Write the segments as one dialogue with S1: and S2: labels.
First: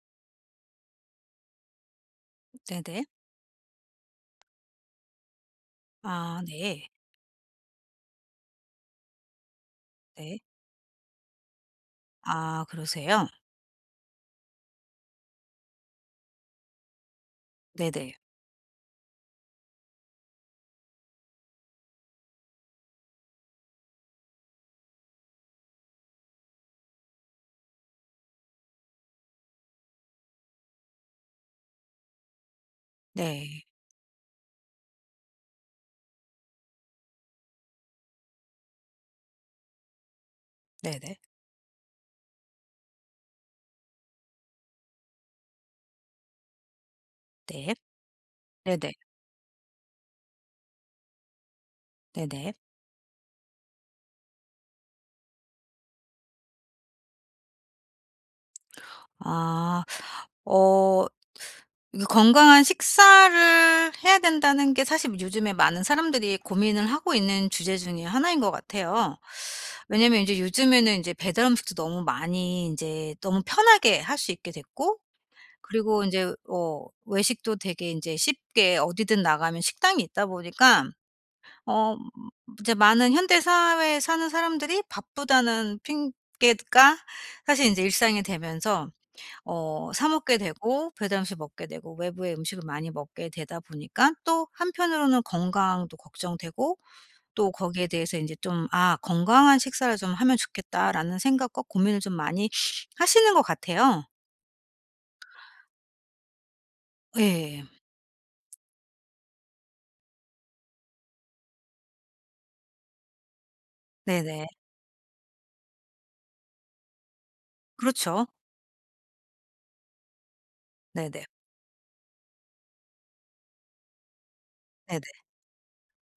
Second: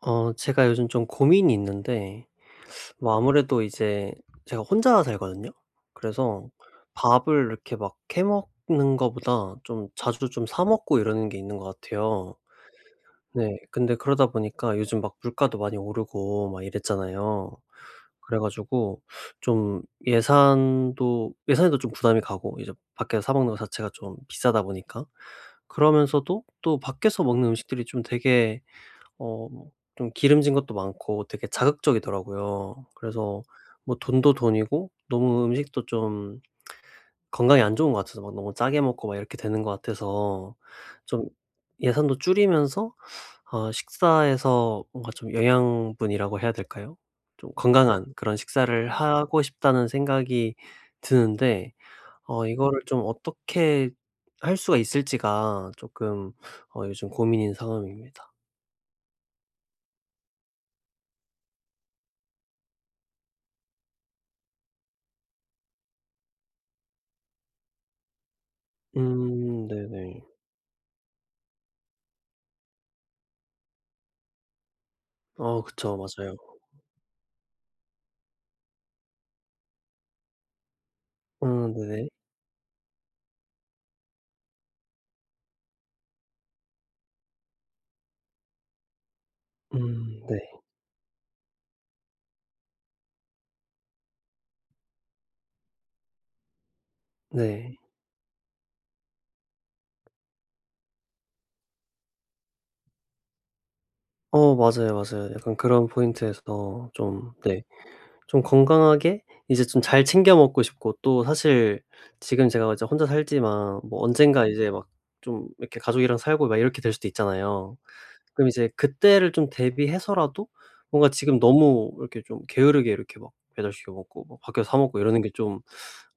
S1: 어 제가 요즘 좀 고민이 있는데
S2: 네네.
S1: 뭐 아무래도 이제 제가 혼자 살거든요.
S2: 아
S1: 그래서
S2: 네.
S1: 밥을 이렇게 막 해 먹는 거보다 좀 자주
S2: 네.
S1: 좀 사 먹고 이러는 게 있는 것 같아요.
S2: 아 그러세요?
S1: 네. 근데 그러다 보니까 요즘 막 물가도 많이 오르고 막 이랬잖아요.
S2: 네네.
S1: 그래 가지고 좀 예산도 예산에도 좀 부담이 가고 이제 밖에서 사 먹는 거 자체가 좀 비싸다 보니까, 그러면서도 또 밖에서 먹는 음식들이 좀 되게 어 뭐 좀 기름진 것도 많고 되게 자극적이더라고요. 그래서
S2: 네.
S1: 뭐 돈도 돈이고 너무 음식도 좀 건강에 안 좋은 것 같아서 막 너무 짜게 먹고 막 이렇게 되는 것 같아서
S2: 네네.
S1: 좀 예산도 줄이면서 어 식사에서 뭔가 좀 영양분이라고 해야 될까요? 좀
S2: 네.
S1: 건강한 그런 식사를
S2: 네네.
S1: 하고 싶다는 생각이 드는데 어
S2: 네네.
S1: 이거를 좀 어떻게 할 수가 있을지가 조금 어 요즘 고민인 상황입니다.
S2: 아. 어 이게 건강한 식사를 해야 된다는 게 사실 요즘에 많은 사람들이 고민을 하고 있는 주제 중에 하나인 것 같아요. 왜냐면
S1: 네네.
S2: 이제 요즘에는 이제 배달 음식도 너무 많이 이제 너무 편하게 할 수 있게 됐고,
S1: 어 그쵸.
S2: 그리고 이제
S1: 맞아요.
S2: 외식도 되게 이제 쉽게 어디든 나가면 식당이 있다 보니까
S1: 어
S2: 어
S1: 네네.
S2: 이제 많은 현대 사회에 사는 사람들이 바쁘다는 핑계가 사실 이제 일상이 되면서 사 먹게
S1: 네.
S2: 되고 배달 음식 먹게 되고 외부의 음식을 많이 먹게 되다 보니까 또 한편으로는 건강도 걱정되고, 또
S1: 네.
S2: 거기에 대해서 이제 좀 '아 건강한 식사를 좀 하면 좋겠다.'라는 생각과 고민을 좀 많이 하시는 것 같아요.
S1: 어 맞아요, 맞아요. 약간 그런 포인트에서 좀 네
S2: 예.
S1: 좀 건강하게 이제 좀 잘 챙겨 먹고 싶고, 또 사실 지금 제가 이제 혼자 살지만 뭐
S2: 네네.
S1: 언젠가 이제 막 좀 이렇게 가족이랑 살고 막 이렇게 될 수도 있잖아요.
S2: 그렇죠.
S1: 그럼 이제 그때를 좀 대비해서라도 뭔가
S2: 네네.
S1: 지금 너무 이렇게 좀 게으르게 이렇게 막 배달 시켜 먹고 막 밖에서 사 먹고
S2: 네네.
S1: 이러는 게 좀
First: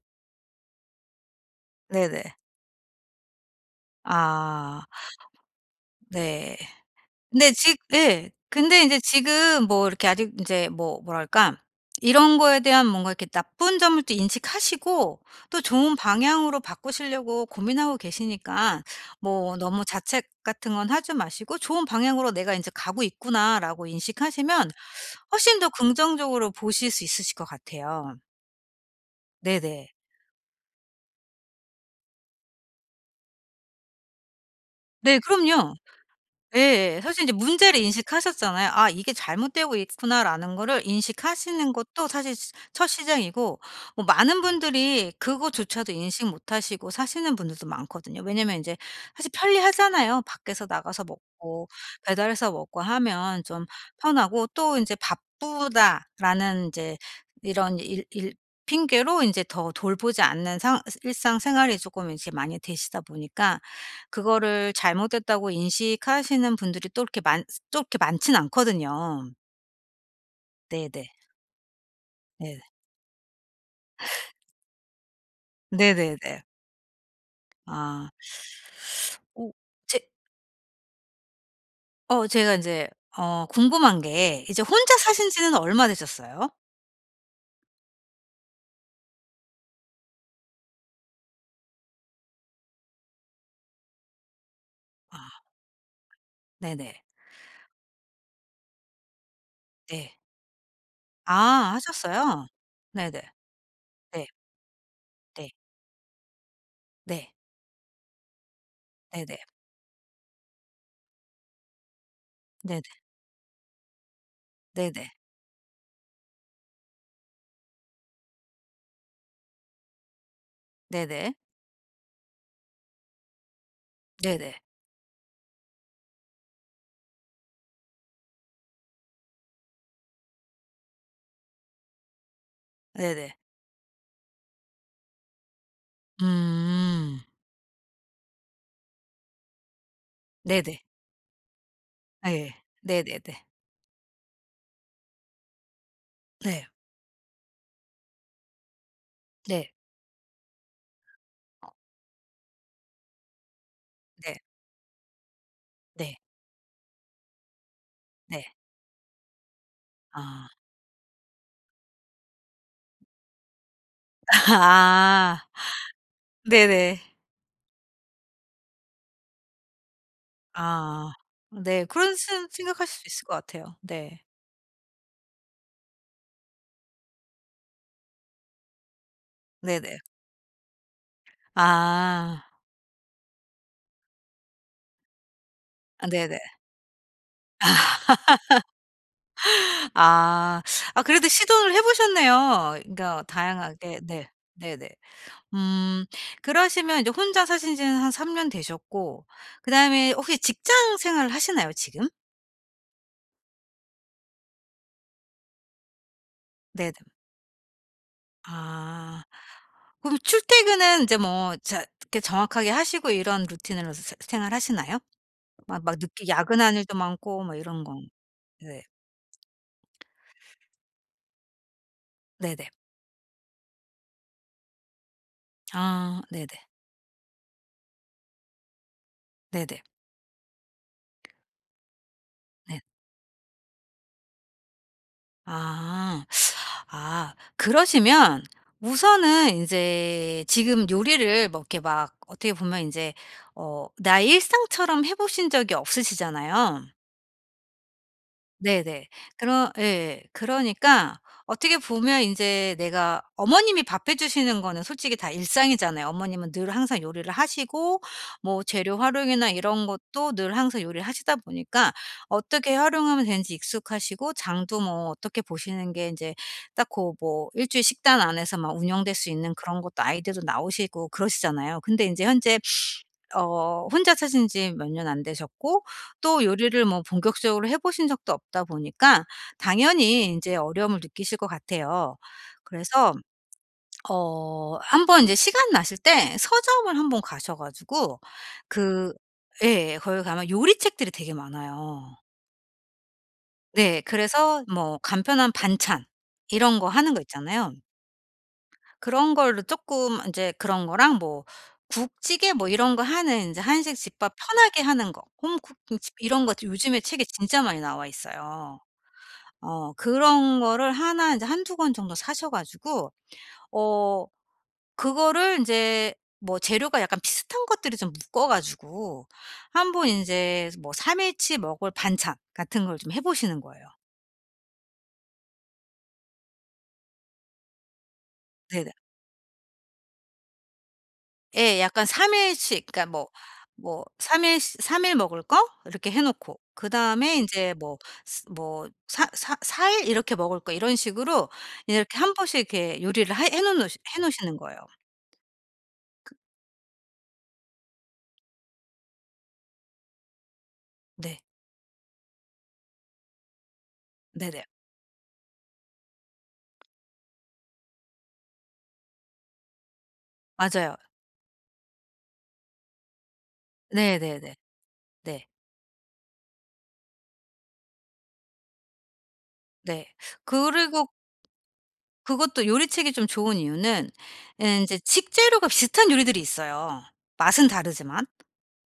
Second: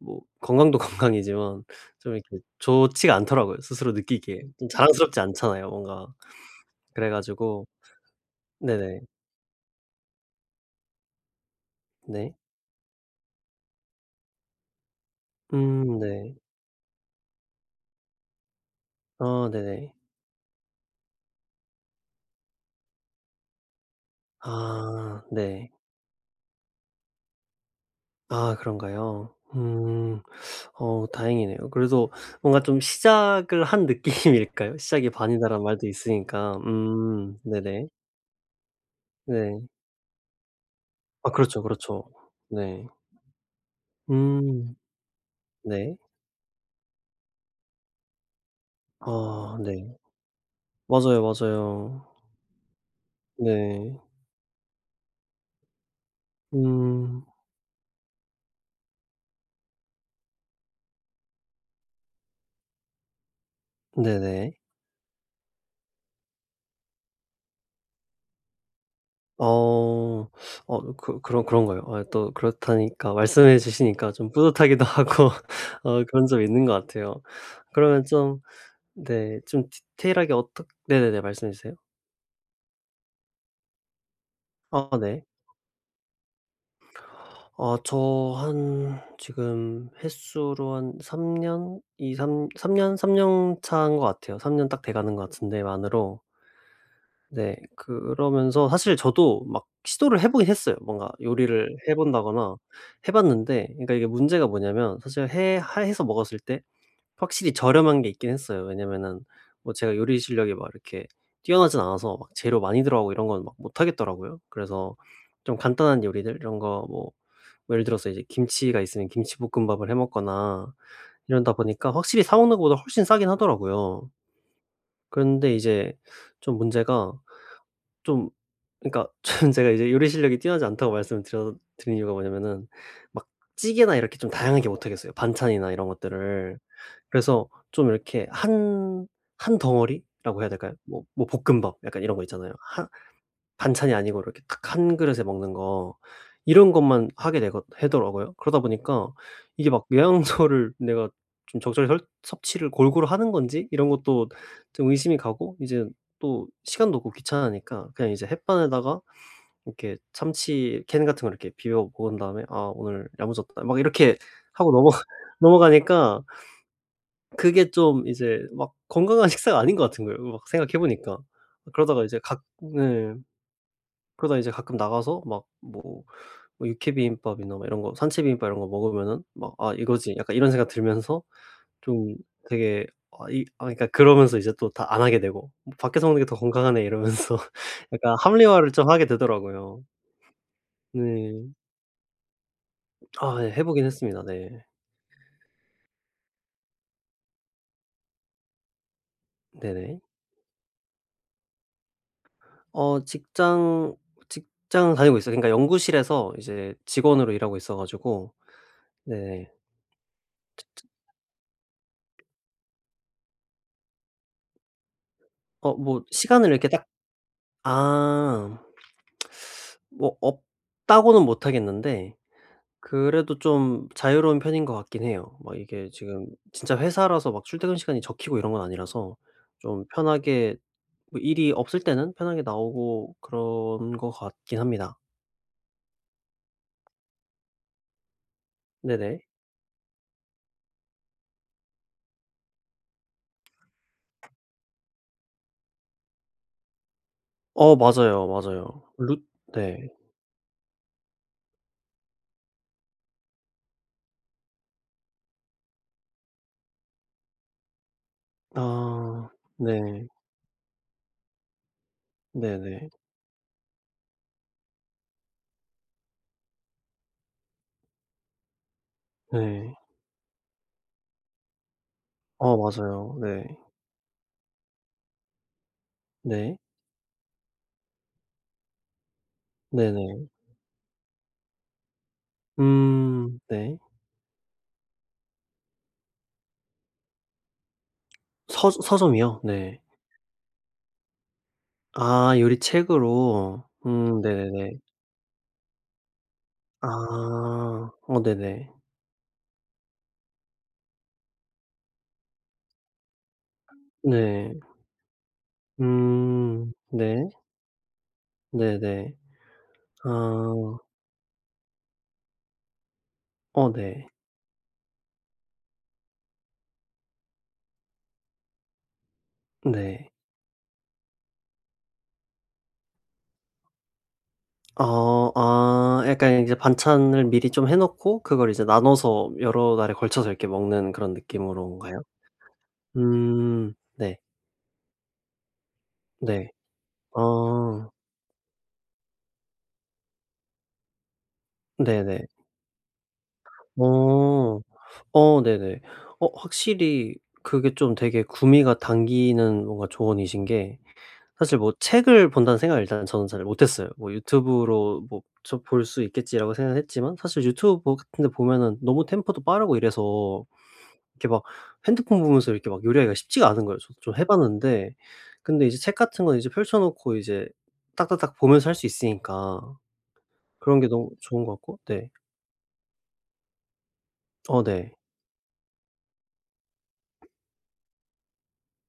S1: 뭐 건강도 건강이지만 좀
S2: 네네.
S1: 이렇게 좋지가 않더라고요, 스스로 느끼기에. 좀
S2: 아
S1: 자랑스럽지 않잖아요, 뭔가.
S2: 네.
S1: 그래
S2: 근데
S1: 가지고
S2: 지 예. 근데 인제
S1: 네네.
S2: 지금 뭐 이렇게 아직 인제 뭐 뭐랄까,
S1: 네.
S2: 이런 거에 대한 뭔가 이렇게 나쁜 점을 또 인식하시고 또 좋은
S1: 네.
S2: 방향으로 바꾸시려고 고민하고 계시니까
S1: 아
S2: 뭐 너무
S1: 네네.
S2: 자책 같은 건 하지 마시고 '좋은 방향으로 내가 인제 가고 있구나.'라고 인식하시면
S1: 아
S2: 훨씬 더
S1: 네.
S2: 긍정적으로 보실 수 있으실 것 같아요.
S1: 아 그런가요?
S2: 네네.
S1: 음. 어 다행이네요. 그래도 뭔가 좀 시작을 한 느낌일까요? 시작이
S2: 네
S1: 반이다라는
S2: 그럼요.
S1: 말도 있으니까.
S2: 예. 사실 이제 문제를
S1: 네네.
S2: 인식하셨잖아요. '아 이게
S1: 네.
S2: 잘못되고 있구나.'라는 거를
S1: 아 그렇죠,
S2: 인식하시는
S1: 그렇죠.
S2: 것도 사실 시
S1: 네.
S2: 첫 시작이고, 뭐 많은
S1: 음.
S2: 분들이 그거조차도
S1: 네.
S2: 인식 못 하시고 사시는 분들도 많거든요. 왜냐면 인제 사실
S1: 아 네.
S2: 편리하잖아요. 밖에서 나가서
S1: 맞아요,
S2: 먹고
S1: 맞아요.
S2: 배달해서 먹고 하면 좀
S1: 네.
S2: 편하고 또 인제 '바쁘다.'라는 인제
S1: 음.
S2: 이런 일 핑계로 인제 더 돌보지 않는 상 일상생활이 쪼끔 이렇게 많이 되시다 보니까
S1: 네네.
S2: 그거를 잘못됐다고 인식하시는 분들이 또 이렇게 많 또 이렇게 많진 않거든요.
S1: 어. 어
S2: 네네.
S1: 그런 그런가요? 아 또
S2: 네.
S1: 그렇다니까 말씀해 주시니까 좀 뿌듯하기도 하고 어 그런
S2: 네네네.
S1: 점이 있는 것 같아요. 그러면
S2: 아.
S1: 좀 네
S2: 오,
S1: 좀
S2: 제
S1: 디테일하게 어떻 네네네 말씀해 주세요.
S2: 어 제가 이제 궁금한 게 이제
S1: 아
S2: 혼자
S1: 네.
S2: 사신 지는 얼마 되셨어요?
S1: 아 저 한 지금 횟수로 한 3년이3삼년3년 차인 것 같아요. 3년 딱 돼 가는 것
S2: 아
S1: 같은데 만으로.
S2: 네네.
S1: 네. 그러면서 사실 저도 막
S2: 네.
S1: 시도를 해 보긴 했어요. 뭔가
S2: 아
S1: 요리를 해
S2: 하셨어요?
S1: 본다거나 해
S2: 네네.
S1: 봤는데, 그러니까 이게
S2: 네.
S1: 문제가 뭐냐면 사실
S2: 네.
S1: 해 하 해서 먹었을 때
S2: 네.
S1: 확실히 저렴한 게 있긴 했어요. 왜냐면은
S2: 네네.
S1: 뭐 제가 요리 실력이 막 이렇게 뛰어나진 않아서 막 재료
S2: 네네.
S1: 많이 들어가고 이런 건 막 못 하겠더라고요. 그래서
S2: 네네.
S1: 좀 간단한 요리들 이런 거뭐 뭐 예를 들어서 이제 김치가 있으면 김치볶음밥을 해 먹거나
S2: 네네.
S1: 이러다 보니까 확실히 사 먹는 것보다 훨씬 싸긴 하더라고요.
S2: 네네.
S1: 그런데 이제 좀 문제가 좀, 그러니까 저는 제가 이제 요리 실력이 뛰어나지 않다고 말씀을 드려 드린 이유가 뭐냐면은 막
S2: 네네.
S1: 찌개나 이렇게 좀 다양하게 못 하겠어요, 반찬이나 이런 것들을.
S2: 음.
S1: 그래서 좀 이렇게 한 한 덩어리라고 해야 될까요?
S2: 네네.
S1: 뭐 뭐 볶음밥 약간 이런 거
S2: 예.
S1: 있잖아요.
S2: 네네네.
S1: 반찬이 아니고 이렇게 딱 한 그릇에 먹는 거
S2: 네.
S1: 이런 것만 하게 되거 되더라고요. 그러다 보니까 이게
S2: 네.
S1: 막 영양소를 내가 좀 적절히 설 섭취를 골고루 하는 건지 이런 것도
S2: 네.
S1: 좀 의심이 가고, 이제
S2: 네.
S1: 또 시간도 없고 귀찮으니까 그냥 이제
S2: 네.
S1: 햇반에다가 이렇게
S2: 아.
S1: 참치 캔 같은 거 이렇게 비벼 먹은 다음에 '아 오늘 야무졌다.' 막 이렇게 하고 넘어가
S2: 아.
S1: 넘어가니까
S2: 네네.
S1: 그게 좀 이제 막 건강한 식사가 아닌 것 같은 거예요 막 생각해
S2: 아.
S1: 보니까.
S2: 네.
S1: 그러다가
S2: 그런
S1: 이제 각
S2: 스 생각하실 수
S1: 네.
S2: 있을 것 같아요. 네.
S1: 그러다 이제 가끔 나가서 막 뭐 뭐 육회 비빔밥이나 막 이런 거 산채 비빔밥 이런 거 먹으면은 막 '아
S2: 네네.
S1: 이거지.' 약간 이런 생각 들면서 좀
S2: 아.
S1: 되게, 아 이 아 그러니까 그러면서 이제 또 다 안 하게 되고 '뭐 밖에서
S2: 아
S1: 먹는 게 더
S2: 네네.
S1: 건강하네.' 이러면서 약간 합리화를 좀 하게 되더라고요.
S2: 아. 아 그래도
S1: 네.
S2: 시도를 해 보셨네요. 그러니까
S1: 아 예 해 보긴
S2: 다양하게
S1: 했습니다.
S2: 네.
S1: 네.
S2: 네네. 음 그러시면 이제 혼자 사신 지는 한 3년 되셨고
S1: 네네.
S2: 그다음에 혹시 직장 생활을 하시나요 지금?
S1: 어 직장 직장은 다니고 있어요. 그러니까 연구실에서 이제
S2: 네네.
S1: 직원으로 일하고 있어 가지고
S2: 아.
S1: 네.
S2: 그럼 출퇴근은 이제 뭐 자 이렇게 정확하게 하시고 이런 루틴으로 생활하시나요?
S1: 어
S2: 막
S1: 뭐
S2: 늦게
S1: 시간을 이렇게
S2: 야근하는
S1: 딱
S2: 일도 많고 막 이런 거.
S1: 아.
S2: 네.
S1: 뭐 없다고는 못 하겠는데
S2: 네네.
S1: 그래도 좀 자유로운 편인 것 같긴 해요. 막 이게
S2: 아
S1: 지금
S2: 네네.
S1: 진짜 회사라서 막 출퇴근 시간이 적히고 이런 건 아니라서
S2: 네네.
S1: 좀 편하게 뭐 일이 없을 때는 편하게
S2: 네.
S1: 나오고 그런 것 같긴 합니다.
S2: 아. 아 그러시면
S1: 네네.
S2: 우선은 인제 지금 요리를 뭐 이렇게 막 어떻게 보면 인제 나의 일상처럼 해 보신 적이 없으시잖아요.
S1: 어 맞아요, 맞아요.
S2: 네네.
S1: 루
S2: 그러
S1: 네.
S2: 예. 그러니까 어떻게 보면 인제 내가 어머님이 밥해 주시는 거는 솔직히 다 일상이잖아요. 어머님은 늘 항상 요리를 하시고 뭐 재료
S1: 아.
S2: 활용이나 이런
S1: 네.
S2: 것도 늘 항상 요리를 하시다 보니까 어떻게
S1: 네네.
S2: 활용하면 되는지 익숙하시고 장도 뭐 어떻게 보시는 게 인제 딱 고 뭐 일 주일 식단 안에서 막 운영될 수 있는
S1: 네.
S2: 그런 것도 아이디어도 나오시고 그러시잖아요. 근데 인제 현재
S1: 어 맞아요. 네.
S2: 혼자 사신 지 몇 년 안 되셨고 또
S1: 네.
S2: 요리를 뭐 본격적으로 해 보신 적도 없다 보니까 당연히
S1: 네네.
S2: 인제 어려움을 느끼실 것 같아요. 그래서
S1: 네.
S2: 한번 이제 시간 나실 때 서점을 한번 가셔 가지고
S1: 서
S2: 그
S1: 서점이요? 네.
S2: 예 거기 가면 요리책들이 되게 많아요.
S1: 아 요리책으로.
S2: 네. 그래서
S1: 네네네.
S2: 뭐 간편한 반찬 이런 거 하는 거
S1: 아.
S2: 있잖아요.
S1: 어 네네.
S2: 그런 걸로 쪼끔 인제 그런 거랑 뭐 국찌개 뭐 이런 거 하는 인제 한식 집밥
S1: 네.
S2: 편하게 하는 거 홈쿠킹 집 이런 거 요즘에 책에
S1: 네.
S2: 진짜 많이 나와 있어요.
S1: 네네.
S2: 어
S1: 아.
S2: 그런 거를 하나 인제 한두 권 정도 사셔 가지고
S1: 어 네.
S2: 어 그거를 인제 뭐 재료가 약간 비슷한 것들이 좀 묶어 가지고 한번
S1: 네.
S2: 인제 뭐 3 일치 먹을 반찬 같은 걸 좀 해 보시는 거예요.
S1: 어 아 약간 이제 반찬을 미리 좀 해 놓고 그걸 이제
S2: 네네.
S1: 나눠서 여러 날에 걸쳐서 이렇게 먹는 그런
S2: 예.
S1: 느낌으로인가요?
S2: 약간 3 일씩 그러니까 뭐 뭐
S1: 네.
S2: 3일삼일 먹을 거 이렇게 해
S1: 네.
S2: 놓고 그다음에 이제
S1: 아
S2: 뭐 스 뭐 사 일 이렇게 먹을 거 이런 식으로 이렇게
S1: 네네.
S2: 한 번씩 이렇게 요리를 하 해 놓으시는
S1: 어.
S2: 거예요.
S1: 어 네네. 어 확실히 그게 좀 되게 구미가 당기는 뭔가 조언이신 게,
S2: 네.
S1: 사실 뭐 책을 본다는 생각을 일단 저는 잘 못했어요. 뭐
S2: 네네.
S1: 유튜브로 뭐 저 '볼 수 있겠지.'라고 생각을 했지만 사실 유튜브 같은 데 보면은 너무 템포도 빠르고 이래서
S2: 맞아요.
S1: 이렇게 막 핸드폰 보면서 이렇게 막 요리하기가 쉽지가 않은 거예요. 저도 좀 해
S2: 네네네. 네.
S1: 봤는데,
S2: 네.
S1: 근데 이제 책 같은 건 이제 펼쳐 놓고 이제 딱딱딱 보면서 할 수 있으니까
S2: 네, 네.
S1: 그런 게
S2: 그리고
S1: 너무 좋은 것 같고 네.
S2: 그것도 요리책이 좀 좋은 이유는
S1: 어
S2: 이
S1: 네.
S2: 제 식재료가 비슷한 요리들이 있어요, 맛은 다르지만.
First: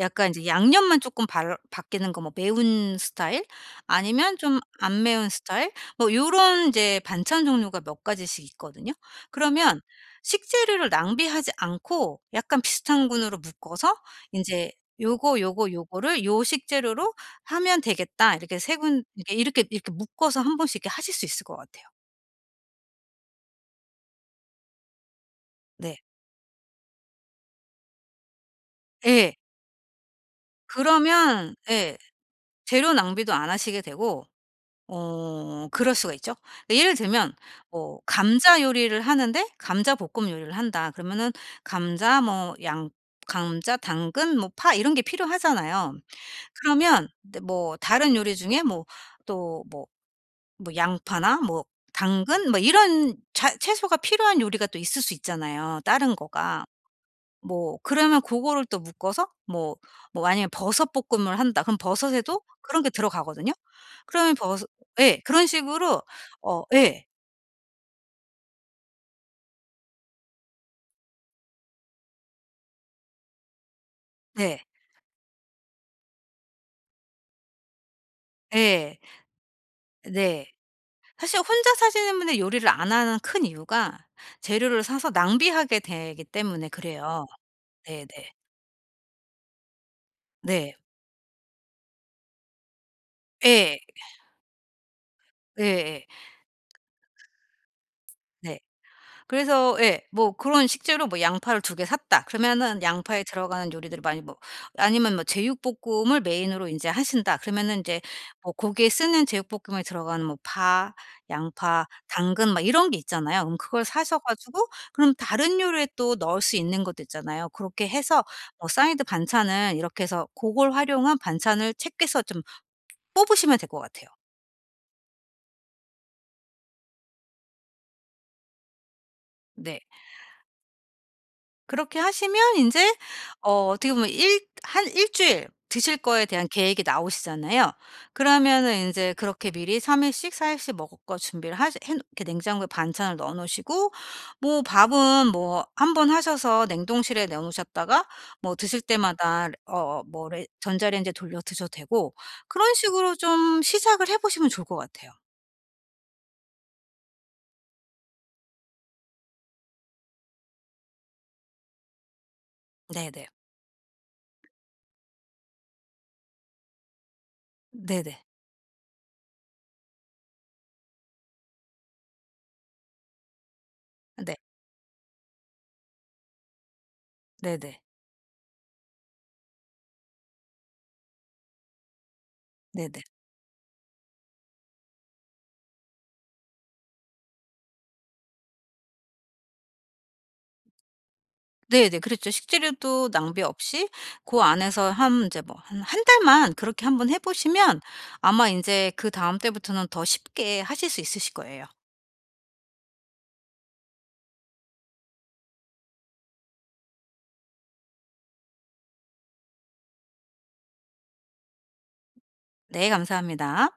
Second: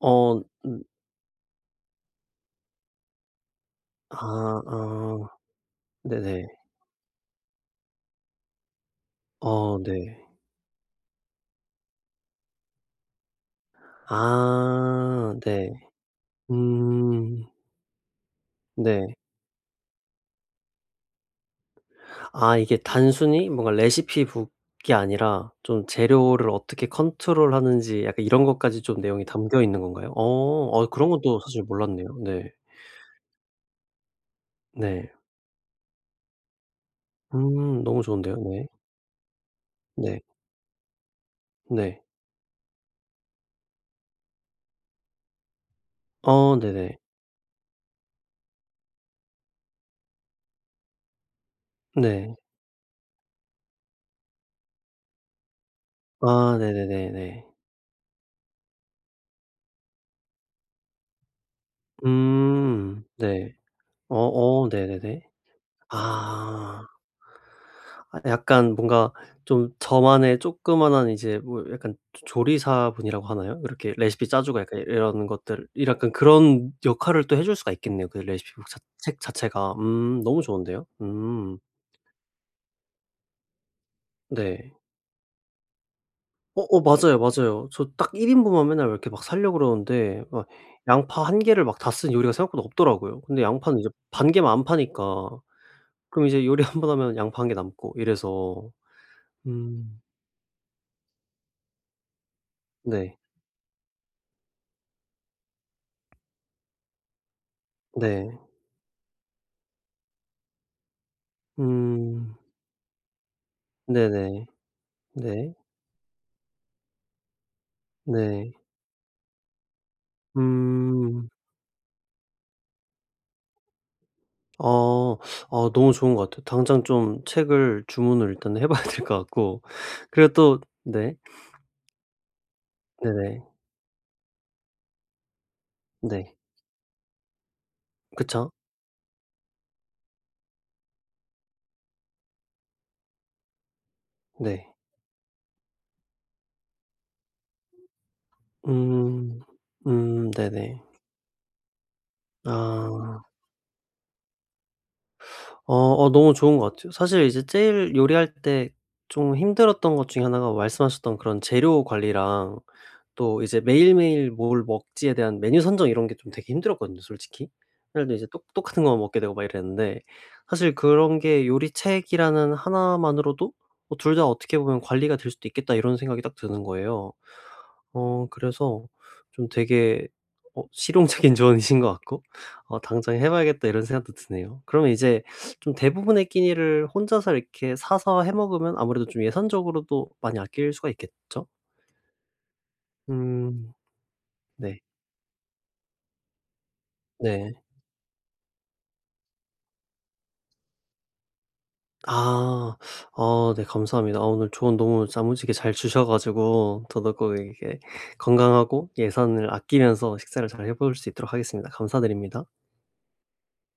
S1: 어
S2: 약간 이제
S1: 음
S2: 양념만 조금 발 바뀌는 거 뭐 매운 스타일 아니면 좀
S1: 아 아
S2: 안 매운 스타일 뭐
S1: 네네.
S2: 요런 이제 반찬 종류가 몇 가지씩 있거든요.
S1: 어
S2: 그러면
S1: 네.
S2: 식재료를 낭비하지 않고 약간 비슷한 군으로 묶어서 이제
S1: 아
S2: '요거, 요거,
S1: 네.
S2: 요거를 요 식재료로
S1: 음.
S2: 하면 되겠다.' 이렇게 세 군
S1: 네.
S2: 이렇게 이렇게 이렇게 묶어서 한 번씩 이렇게 하실 수 있을 것 같아요.
S1: 아 이게 단순히 뭔가 레시피북이 아니라 좀
S2: 네.
S1: 재료를 어떻게 컨트롤하는지 약간 이런 것까지 좀 내용이
S2: 예.
S1: 담겨 있는 건가요? 어. 어 그런 것도
S2: 그러면
S1: 사실
S2: 예
S1: 몰랐네요. 네.
S2: 재료 낭비도 안 하시게 되고
S1: 네.
S2: 그럴 수가 있죠. 그러니까 예를 들면 뭐
S1: 너무 좋은데요.
S2: 감자
S1: 네.
S2: 요리를 하는데
S1: 네.
S2: 감자볶음 요리를 한다. 그러면은
S1: 네.
S2: 감자 뭐 양 감자, 당근, 뭐 파 이런 게 필요하잖아요.
S1: 어 네네.
S2: 그러면 근데 뭐 다른 요리 중에 뭐 또 뭐 양파나 뭐
S1: 네.
S2: 당근 뭐 이런 자 채소가 필요한 요리가 또 있을 수 있잖아요, 다른
S1: 아
S2: 거가.
S1: 네네네네.
S2: 뭐 그러면 그거를 또 묶어서 뭐 뭐 아니면 버섯 볶음을 한다. 그럼 버섯에도 그런 게
S1: 음.
S2: 들어가거든요.
S1: 네. 어
S2: 그러면
S1: 어
S2: 버섯 예.
S1: 네네네.
S2: 그런 식으로
S1: 아.
S2: 예.
S1: 아 약간 뭔가 좀 저만의 조그마한 이제 뭐 약간 조 조리사분이라고 하나요? 이렇게 레시피 짜주고
S2: 네.
S1: 약간 이런 것들 이 약간 그런 역할을 또 해줄 수가 있겠네요, 그 레시피북 자
S2: 예.
S1: 책 자체가. 너무
S2: 네.
S1: 좋은데요?
S2: 사실 혼자 사시는 분이 요리를 안 하는 큰 이유가
S1: 네.
S2: 재료를 사서 낭비하게 되기
S1: 어
S2: 때문에
S1: 어 맞아요,
S2: 그래요.
S1: 맞아요. 저
S2: 네네.
S1: 딱 1 인분만 맨날 이렇게 막 사려고 그러는데 막
S2: 네.
S1: 양파 한 개를 막 다 쓴 요리가 생각보다 없더라고요. 근데
S2: 네.
S1: 양파는 이제
S2: 예.
S1: 반 개만 안 파니까
S2: 예예.
S1: 그럼 이제 요리 한번 하면 양파 한 개 남고
S2: 네.
S1: 이래서
S2: 그래서
S1: 음
S2: 예 뭐 그런 식재료 뭐 양파를 두 개 샀다. 그러면은
S1: 네.
S2: 양파에 들어가는 요리들이 많이 뭐 아니면 뭐 제육볶음을 메인으로 인제 하신다. 그러면은 인제
S1: 네.
S2: 뭐 고기에 쓰는 제육볶음에 들어가는 뭐 파, 양파,
S1: 음.
S2: 당근 막 이런 게 있잖아요. 그럼 그걸 사셔
S1: 네네.
S2: 가지고 그럼
S1: 네.
S2: 다른 요리에 또 넣을 수 있는 것도 있잖아요. 그렇게 해서
S1: 네.
S2: 뭐 사이드 반찬은 이렇게 해서 고걸 활용한
S1: 음.
S2: 반찬을 책에서 좀 뽑으시면 될 것 같아요.
S1: 어. 어 너무 좋은 것 같아요. 당장 좀 책을 주문을 일단 해 봐야 될 것 같고
S2: 네.
S1: 그리고 또 네.
S2: 그렇게 하시면 인제
S1: 네네.
S2: 어떻게 보면 일 한 일 주일 드실 거에
S1: 네.
S2: 대한 계획이 나오시잖아요.
S1: 그쵸.
S2: 그러면은 인제 그렇게 미리 3 일씩 4 일씩 먹을 거 준비를 하시 해 놓, 이렇게 냉장고에 반찬을 넣어 놓으시고 뭐
S1: 네.
S2: 밥은 뭐 한 번 하셔서 냉동실에 넣어 놓으셨다가 뭐 드실
S1: 음.
S2: 때마다 어 뭐 레
S1: 네네.
S2: 전자레인지에 돌려 드셔도 되고 그런 식으로
S1: 아.
S2: 좀 시작을 해 보시면 좋을 것 같아요.
S1: 어 어 너무 좋은 것 같아요. 사실 이제 제일 요리할 때 좀 힘들었던 것 중에 하나가 말씀하셨던 그런 재료 관리랑
S2: 네네.
S1: 또 이제 매일매일 뭘 먹지에 대한 메뉴 선정 이런 게 좀 되게 힘들었거든요 솔직히. 맨날 또
S2: 네네.
S1: 이제 똑 똑같은 것만 먹게 되고 막 이랬는데 사실 그런 게 '요리책이라는 하나만으로도 어 둘 다
S2: 네.
S1: 어떻게 보면 관리가 될 수도 있겠다.' 이런 생각이 딱 드는 거예요.
S2: 네네.
S1: 어 그래서 좀 되게 어 실용적인 조언이신 것 같고 어
S2: 네네.
S1: '당장 해 봐야겠다.' 이런 생각도 드네요. 그러면 이제 좀 대부분의 끼니를 혼자서 이렇게 사서 해 먹으면 아무래도 좀 예산적으로도 많이 아낄 수가 있겠죠?
S2: 네네. 그랬죠. 식재료도 낭비
S1: 음
S2: 없이 그
S1: 네.
S2: 안에서 한 이제 뭐 한 한 달만 그렇게 한번 해
S1: 네.
S2: 보시면 아마 인제 그다음 때부터는 더 쉽게 하실 수 있으실 거예요.
S1: 아. 어 네 감사합니다. 아 오늘 조언 너무 야무지게 잘 주셔 가지고 더더욱 이게 건강하고 예산을 아끼면서 식사를 잘 해볼 수 있도록 하겠습니다. 감사드립니다.
S2: 네 감사합니다.